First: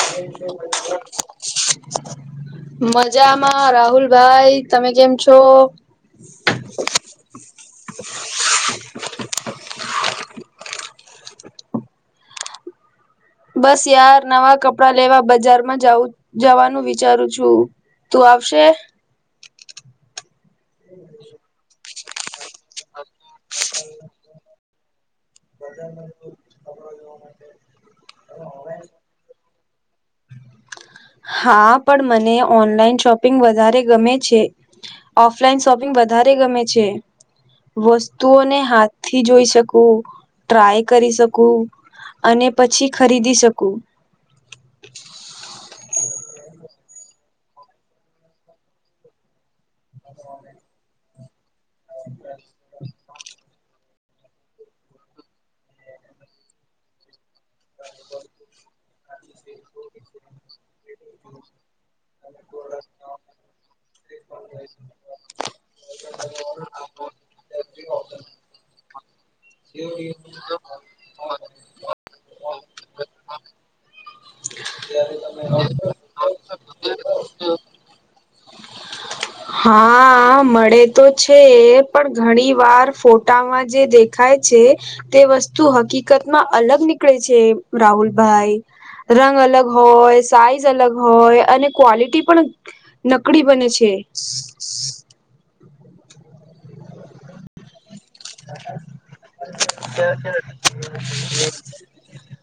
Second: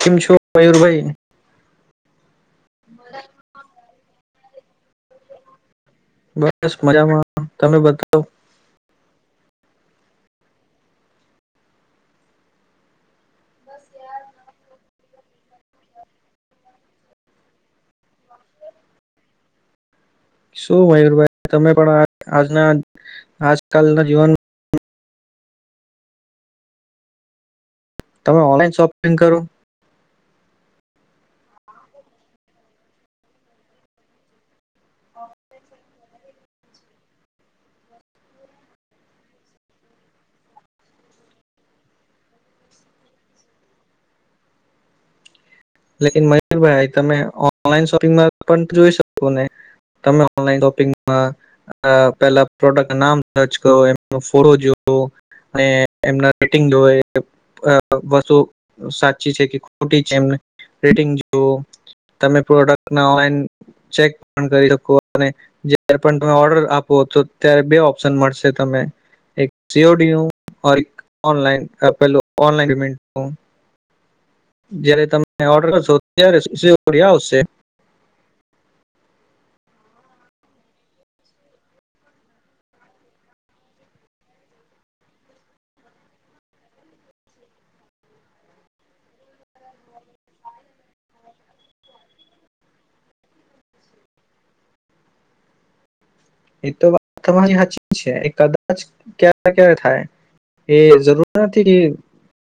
કેમ છ મયૂરભાઈ મજામાં રાહુલ ભાઈ તમે કેમ છો. બસ મજામાં તમે બતાવ [inaudible] બસ યાર નવા કપડા લેવા બજારમાં જવાનું વિચારું છુ. તુ આવશે શું મયુરભાઈ તમે પણ આજના આજકાલના જીવનમા બજા [inaudible] તમે ઓનલાઈન શોપ ટિગ કરો હા પણ મને ઓનલાઈન શોપિંગ વધારે ગમે છે. ઓફલાઈન શોપિંગ વધારે ગમે છે. વસ્તુઓને હાથ થી જોઈ શકું -ટ્રાય કરી શકુ અને પછી ખરીદી શકુ લેકિન મયુરભાઈ તમે ઓનલાઈન શોપિંગમાં પણ જોઈ શકો ને તમે ઓનલાઈન શોપિંગમાં અ-અ પેલા પ્રોડક્ટ નામ સર્ચ કરો એમ ફોરો જો અને એમના રેટિંગ જોય. અ-અ વસ્તુ સાચી છે કે ખોટી છે, એમને રેટિંગ જોવ તમે પ્રોડક્ટ ઓનલાઈન ચેક પણ કરી રકો અને જયારે પણ તમે ઓર્ડર આપો તો ત્યારે બે ઓપ્શન મળશે તમે એક સીઓડી નું ઓર એ કે -ઓનલાન પેલું ઓનલાઇન પેનેમેન્ટ નું જ્યારે તમે ઓર્ડર કરશો ત્યારે સીઓડી આવશે હ [inaudible] હા આ મળે તો છે પણ ઘણી વાર ફોટામાં જે દેખા ખાય છે તે વસ્તુ હકીકત માં અલગ નીકળે છે રાહુલભાઈ રંગ અલગ હોય સાઈઝ અલગ હોય અને ક્વોલિટી પણ નકળી બને છે એ તો વાત તમારી હાચી છે એ કદાચ ક્યારે ક્યારે થાય એ જરૂર નથી કે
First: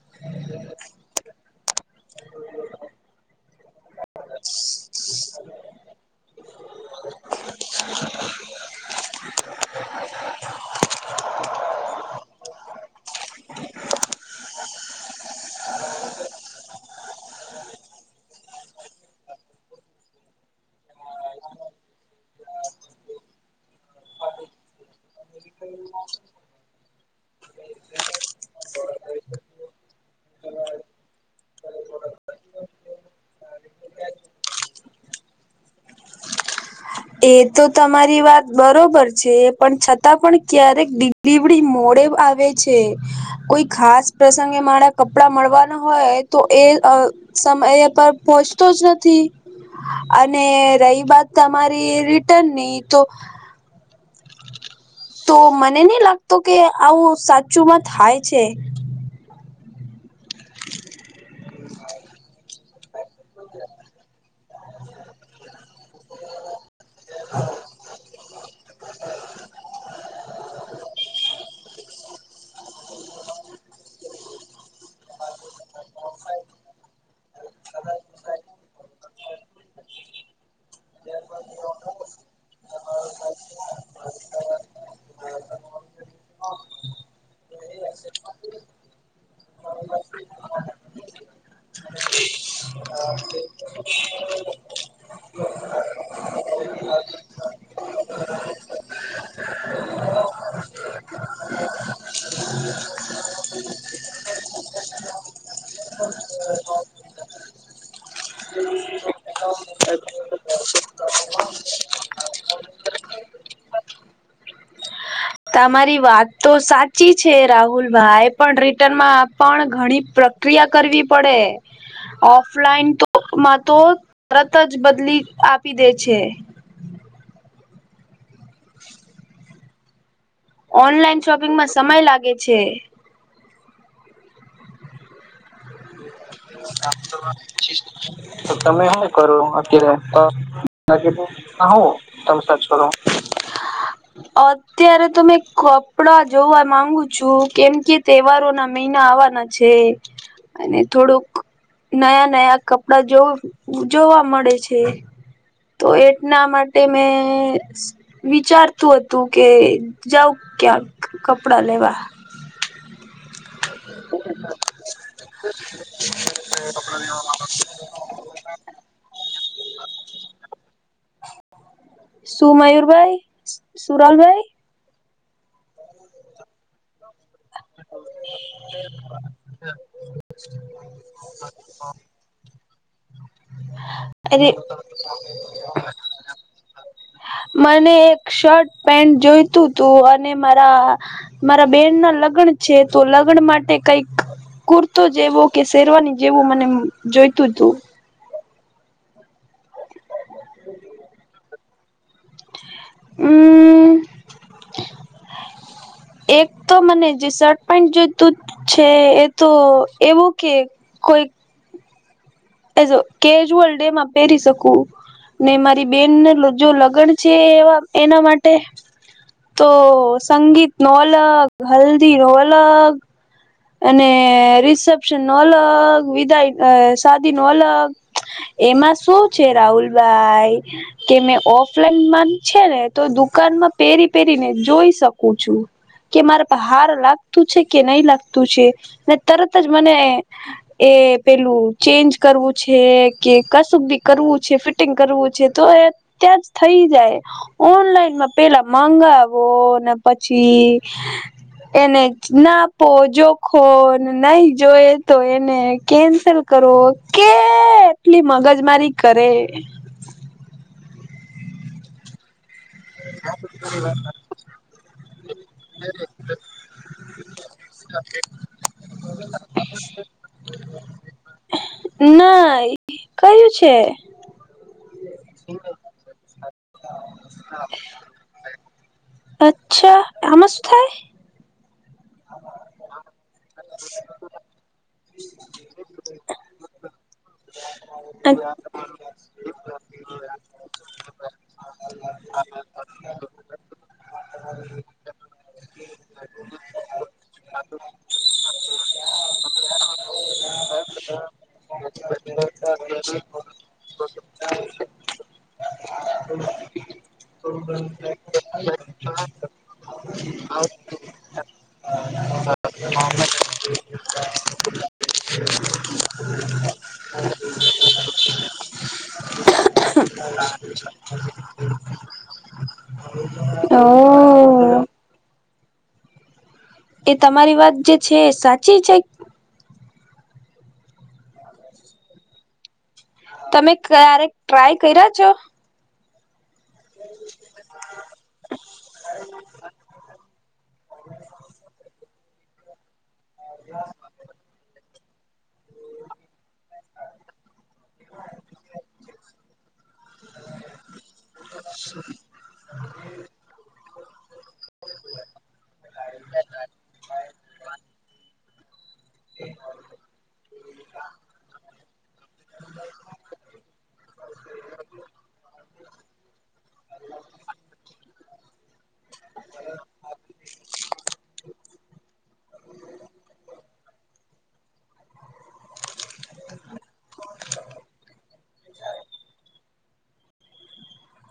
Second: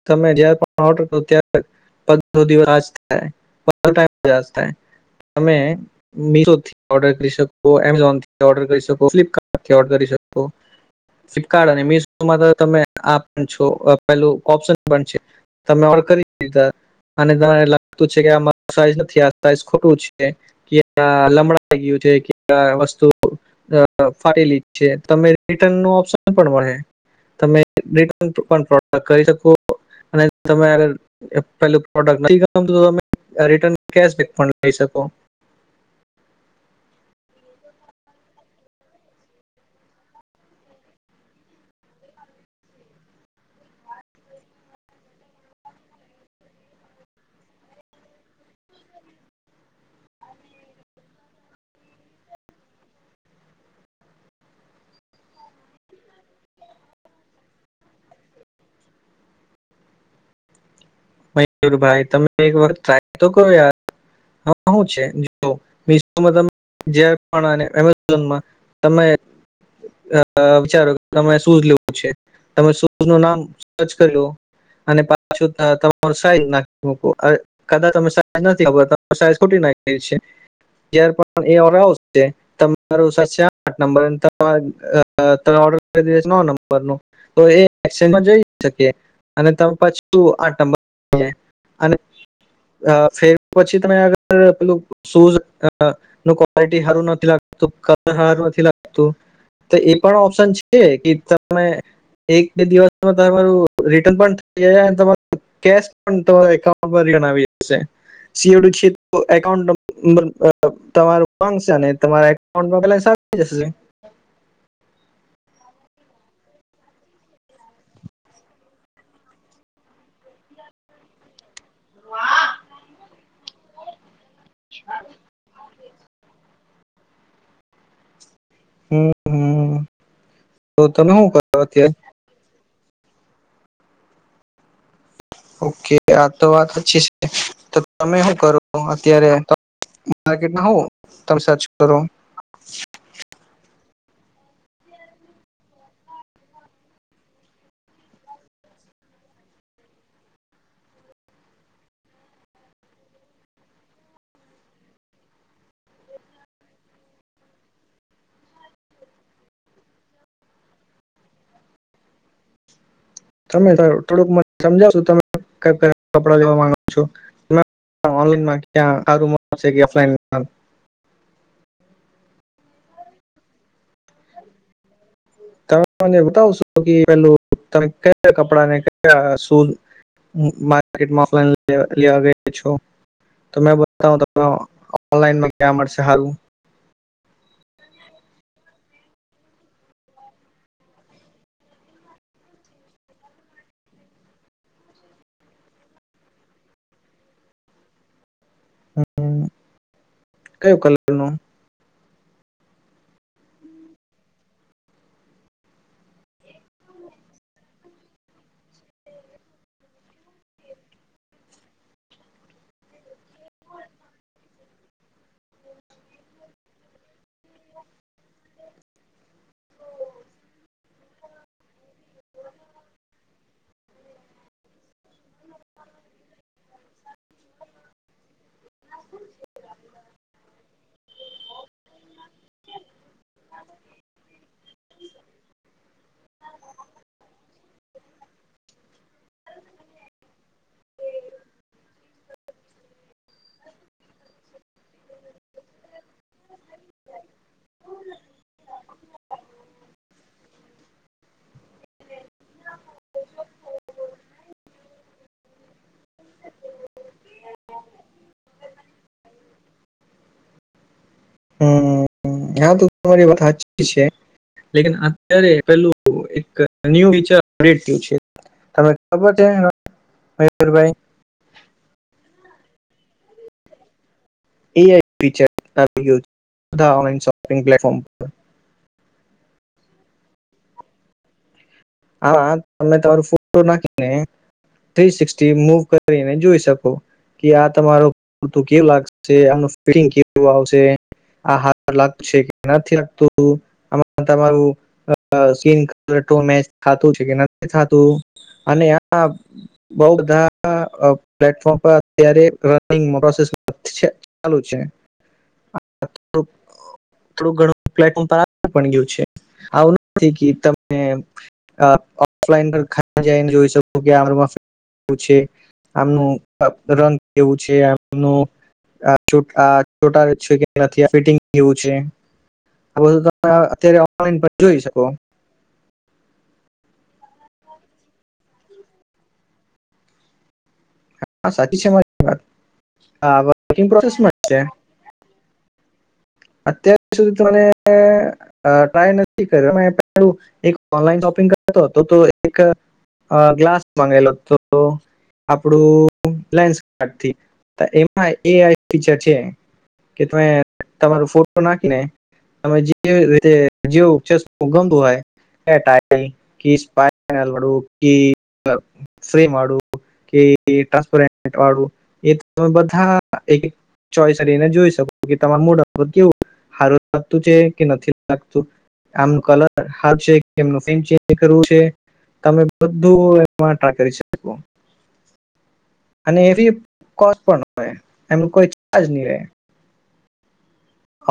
તમે જ્યારે પણ ઓર્ડર કરો ત્યારે પંદરો દિવસ [unintelligible] આ પંદ થાય તમે -મિશો થી ઓર્ડર કરી શકો એમેઝોન થી ઓર્ડર કરી શકો ફ્લિપ્ટકાટ થી ઓર્ડર કરી શકો ફ્લિપકાર્ટ અને મિશોમાં તો તમે આ પણ છો પેલું ઓપ્શન પણ છે તમે ઓર્ડર કરી દીધા અને તને લાગતું છે કે આર સાઈઝ નથી આ સાઈ ખોટું છે કે આ લમડા ગયું છે કે વસ્તુ અ ફાટેલી છે તમે રિટર્ન નો ઓપ્શન પણ હોય હે તમે રિટન પણ પ્રોડક્ટ કરી શકો અને તમે આગર પેલું પ્રોડક્ટ નથી ગ મ તો તમે રિટર્ન કેશ પણ લઈ શકો એ તો તમારી વાત બરોબર છે પણ છતાં પણ ક્યારેક દિ ડિવડી મોડે આવે છે કોઈ ખાસ પ્રસંગે મારા કપડા મળવાના હોય તો એ અ સમય પર પહોંચતો જ નથી અને રહી બાત તમ મારી રિટર્ન ની તો તો મને નહી લાગતો કે આવું સાચુંમાં થાય છે [inaudible] મયુર ભાઈ તમે એક વખત ટ્રાય તો કરો યાર હું છે જો મિશોમાં તમે [unintelligible] જ્યાં પણ અને એમેઝોનમાં તમે અ વિચારો તમે શૂઝ લેવું છે તમે શૂઝ નું નામ સર્ચ કર્યો અને પાછો ત તમારો સાઈઝ નાખો અ અ કદાચ તમે સાઈઝ નથી ખબર તો અ સાઈઝ ખોટી નાખીયે છે જ્યાર પણ એ આવશે તમારો [unintelligible] સર્ચ તે આઠ નંબર ત મારે અ-તમે ઓર્ડર કરી દીધું નવ નંબર નું તો એ એક્સચેન્જ માં જોઈ શકીએ અને તમે પાછું આ [unintelligible] નંબર અને ફેર પછી તમે [inaudible] આગળ પેલું શૂઝ અ અ નું ક્વલિટી સારું નથી લાગતું કલર સારું નથી લાગતું તો એ પણ ઓપ્શન છે. એ કે તમે એક બે દિવસમાં તમારું રિટર્ન પણ થઈ ગયા તમારું કેશ પણ તો એકાઉન્ટ પર જણાવી જશે. સીડી છે તો એકાઉન્ટ નંબર તમારું પાંક છે ને તમારા એકાઉન્ટમાં બેલેન્સ આવી જશે. તમારી વાત તો સાચી છે રાહુલ ભાઈ પણ રિટર્નમાં પણ ઘણી પ્ર ક્રિયા કરવી પડે ઓફલાઈનમાં તો બુકમા તો તરત જ બદલી આપી દે છે. હમ હમ તો તમે ઓનલાઈન શું કરો શોપિંગમાં અત્યારે સમય લાગે છે. ઓકે આ તો વાત ચી છે તો તમે શું કરો અત્યારે? માર્કેટમાં હો તમે સર્ચ કરો? તમ સર્ચ કરો? અત્યારે તો મેં કપડા જોવા માંગુ છું કેમ કે તહેવારો ના મહિના આવવાના છે અને થોડુંક નયા નયા કપડા જોવુ જોવા મળે છે. તો એટના માટે મેં વિચારતું હતું કે જાવ ક્યાંક કપડા લેવા. [inaudible] તમે થોડુંક મ સમજાવશો તમે ક ક કપડા લેવા માંગો છો? ઓનલાનમાં ક્યા સારું મ ઓફલાઈન. સુ મયુરભાઈ સુરાલભાઈ તમે મ બતાવશો કે પેલું તમે કયા કપડા ને કયા સુ માર્કેટમાં ઓલાઈન લેવા ગયો છું તો મે બતા હ ત અરે ઓનલાઈનમાં ક્યાં મળશે સારું. મને એક શર્ટ પેન્ટ જોઈતું હતું અને મારા મારા બેન ના લગ્ન છે તો લગ્ન માટે કંઈક કુર્તો જેવો કે શેરવાની જેવું મને જોઈતું હતું હમ કયું કલર નું અમ એક તો મને જે ટીશર્ટ પણ જોઈતું છે એ તો એવો કે કોઈ એ કેજુઅલ ડેમાં પેરી શકું ને મારી બેન જો લગણ છે એવા એના માટે તો સંગીત નો અલગ હલ્દી નો અલગ અને રિસેપ્શન નો અલગ વિદાય શાદી નો અલગ એમાં શું છે રાહુલભાઈ કે મેં ઓફલાઈન મા છે ને તો દુકાનમાં પહેરી પહેરીને જોઈ શકું છું. કે મારે હાર લાગતું છે કે નહી લાગ તું છે તરત જ મને એ પેલું ચેન્જ કરવું છે. કે કશું બી કરવું છે ફિટિંગ કરવું છે તો એ અત્યાં જ થઈ જાય. ઓનલાઈનમાં પેલા મગાવો ને પછી એને નાપો જોખો નહી જોય તો એને કેન્સલ કરો કેટલી મગજ મારી કરે હમ હા તો તમારી વાત સાચી છે. [unintelligible] અત પેલું નય [unintelligible] [unintelligible] ના કયું છે? એઆઈ [unintelligible] ઓનલાઇન શોપિંગ પ્લેટફોર્મ પર અચ્છા આમાં શું થાય? આમાં તમે તમારું ફોટો નાખીને થ્રી સિક્સટી મુવ કરીને જોઈ શકો કે આ તમારો [unintelligible] કેવું લાગે. છે આનું ફિટિંગ કેવું આવશે. [unintelligible] [unintelligible] બઉ બધા પ્લેટફોર્મ પર અત્યારે રનિંગ પ્રોસેસ છે. ચાલુ છે. થોડું ઘણું પ્લેટફોર્મ પર [unintelligible] આવી પણ ગયું છે આવું નથી કે તમે [unintelligible] ઓફલાઈન પર જને જોઈ શકો કે આ છે. આમનું રંગ કેવું છે આમનું આ છોટ આ છોટા કે છે ફિટિંગ કેવું છે. આ બધું તમે ઓ અત્યારે ઓનલાઈન પણ જોઈ શકો. એ તમારી વાત જે છે એ સાચી છે. હા સાચી છે મારી વાત આ વર્કિંગ પ્રોસેસમાં છે. પહેર્યા છો. અત્યાર સુધી ત્રણે આ ટ્રાય નથી કર્યો મે પેલુ એક ઓનલાઈન શોપિંગ કરતો હતો તો એક આ ગ્લાસ માગેલો હતો. તો આપડું લેન્સ [unintelligible] એમાં એ ઈ ફીચર છે કે તમે તમારો ફોટો નાખીને તમે જ રીતે જેવું [unintelligible] ભુગમ હોય એ [unintelligible] કેશ બાર લડું કે મતલબ શ્રી મળું કે ટ્રાન્સપેટ રેન્ટ વાળું એમે બધા થાહા એક ચોઈસ કરીને જોઈ શકો કે તમાર મુડ કેવું હારું લાગતું છે કે નથી લાગતું. આમનું કલર હારુ છે કે [unintelligible] કરવું છે. તમે બધું એમાં ટ્રાય કરી શકો. અને એવી કોસ પણ હોય એમનું કોઈ ચાર્જ નહી રહે.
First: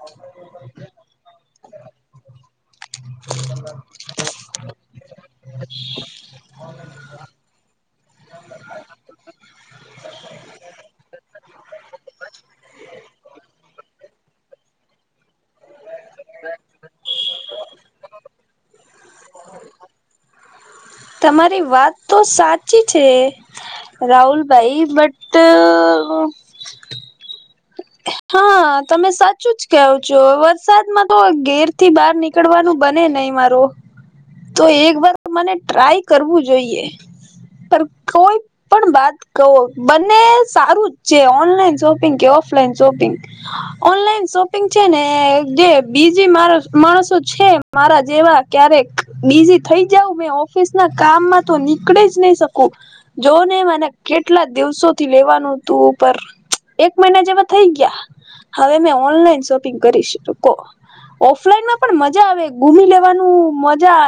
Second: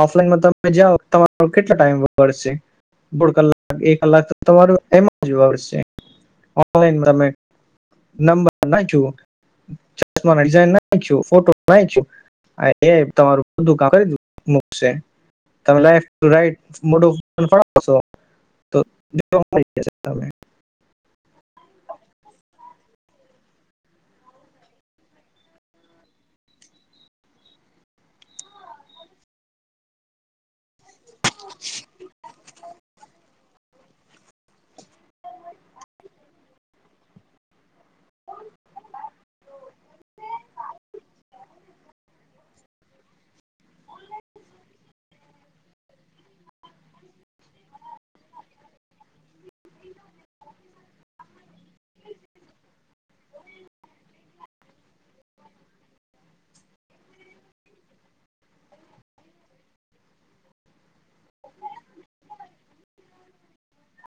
ઓફલાઈનમાં તમે જાઓ તમારો કેટલો ટાઈમ વગડશે. દોઢ કલાક એક કલાક તમારું એમાં જશે ઓનલાઈન તમે નંબર નાખ્યું [unintelligible] નાખ્યું ફોટો નાખ્યું અને એ આઈ તમારું બધું કામ કરી નાખશે. રાઈટ મોટું ફન ફાવશો તો જો તમે તમારી વાત તો સાચી છે. રાહુલભાઈ બટ હા તમે સાચું જ કહો છો. વરસાદમાં તો ઘેર થી બહાર નીકળવાનું બને નહીં મારો. તો એક વાર મને ટ્રાય કરવું જોઈએ. કોઈ પણ વાત કહો બને સારું જ છે ઓનલાઈન સો શોપિંગ કવો. [unintelligible] શોપિંગ ઓનલાઈન શોપિંગ છે ને જે બીજી મારા માણસો છે મારા જેવા ક્યારેક બિઝી થઈ ઉાવ મે ઓફિસ ના કામમાં તો નીકળે જ નહી શકું. જો ને મને કેટલા દિવસો થી લેવાનું તુ પર એક મહિના થઈ ગયા હવે મે ઓનલાઈન શોપિંગ કરી શકો. ઓફલાઈનમાં પણ મજા આવે ઘુમી લેવાનું મજા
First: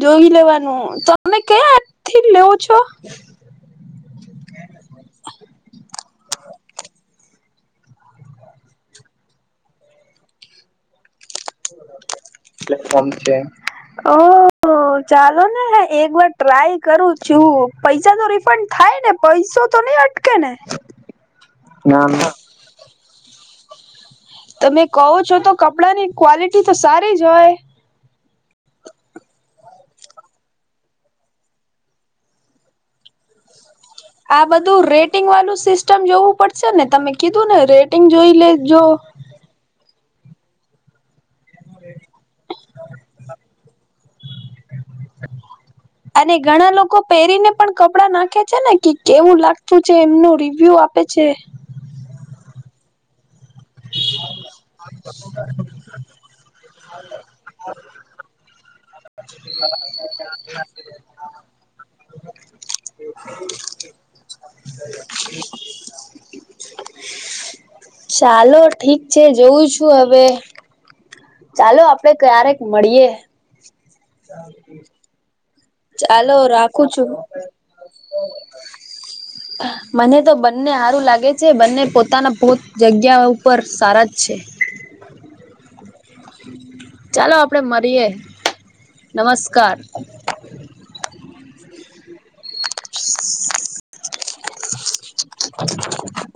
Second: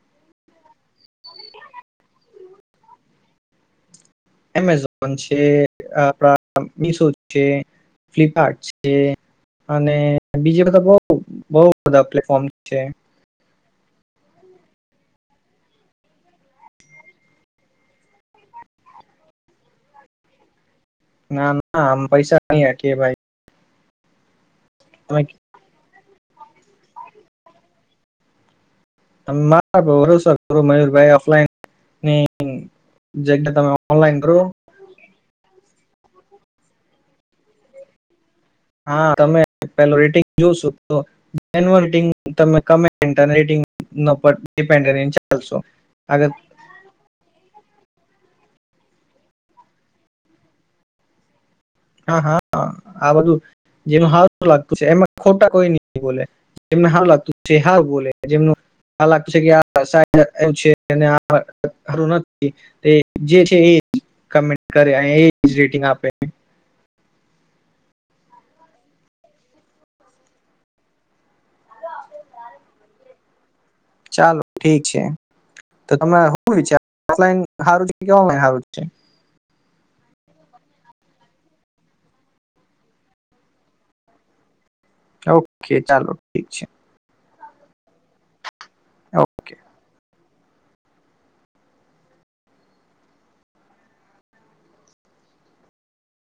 જોઈ લેવાનું તમે ક્યાંથી લેવ છો. એમેઝોન છે આપણા મીશો છે. ફ્લિપકાર્ટ છે અને બીજે બધા બહું બહું બધા પ્લેટફોર્મ છે. જે ઓ ઓ ચાલો ને એક વાર ટ્રાય કરું છું પૈસા તો રિફંડ થાય ને પૈસો તો નહી અટ અટકેને ના ના આમ પૈસા નહી અટકે ભાઈ. તમે કહો છો તો કપડાં ની ક્વોલિટી તો સારી જ હોય. મારા ભરોસો કરો મયુરભાઈ ઓફલાઈન ની જે તમે ઓનલાઇન કરો તો રેટિંગ વાળું સિસ્ટમ જોવું પડશે ને તમે કીધું ને રેટિંગ જોઈ લે તો હા તમે પેલુ રેટિંગ જોશો તો એ રટિંગ તમે કમે રટિંગ ડિપેન્ડ ચાલશો અને [unintelligible] ઘણા લોકો પહેરીને પણ કપડા નાખે છે ને કે કેવું લાગતું છે એમનું રિવ્યુ આપે છે હા હા આ બધું જેનું હારું લાગતું છે એમાં ખોટા કોઈ ની બોલે એમને હારુ લાગતું છે હાર બોલે જેમનું હાર લાગતું છે કે આ એમ છે નથી જે છે એ કમેન્ટ કરે અને એ જ રેટિંગ આપે ચાલો ઠીક છે જોઉં છું હવે ચાલો આપડે ક્યારેક મળીએ ચાલો ઠીક છે તો તમે ચાલો શું વિચાર રાખું છું ઓલાઈન હારું છે કે ઓનલાઈન હારું છે મને તો બંને હારું લાગે છે બંને પોતાના પોત જગ્યા ઉપર સારા જ છે ઓકે ચાલો ઠીક છે ચાલો આપડે મળીએ ઓકે નમસ્કાર [inaudible]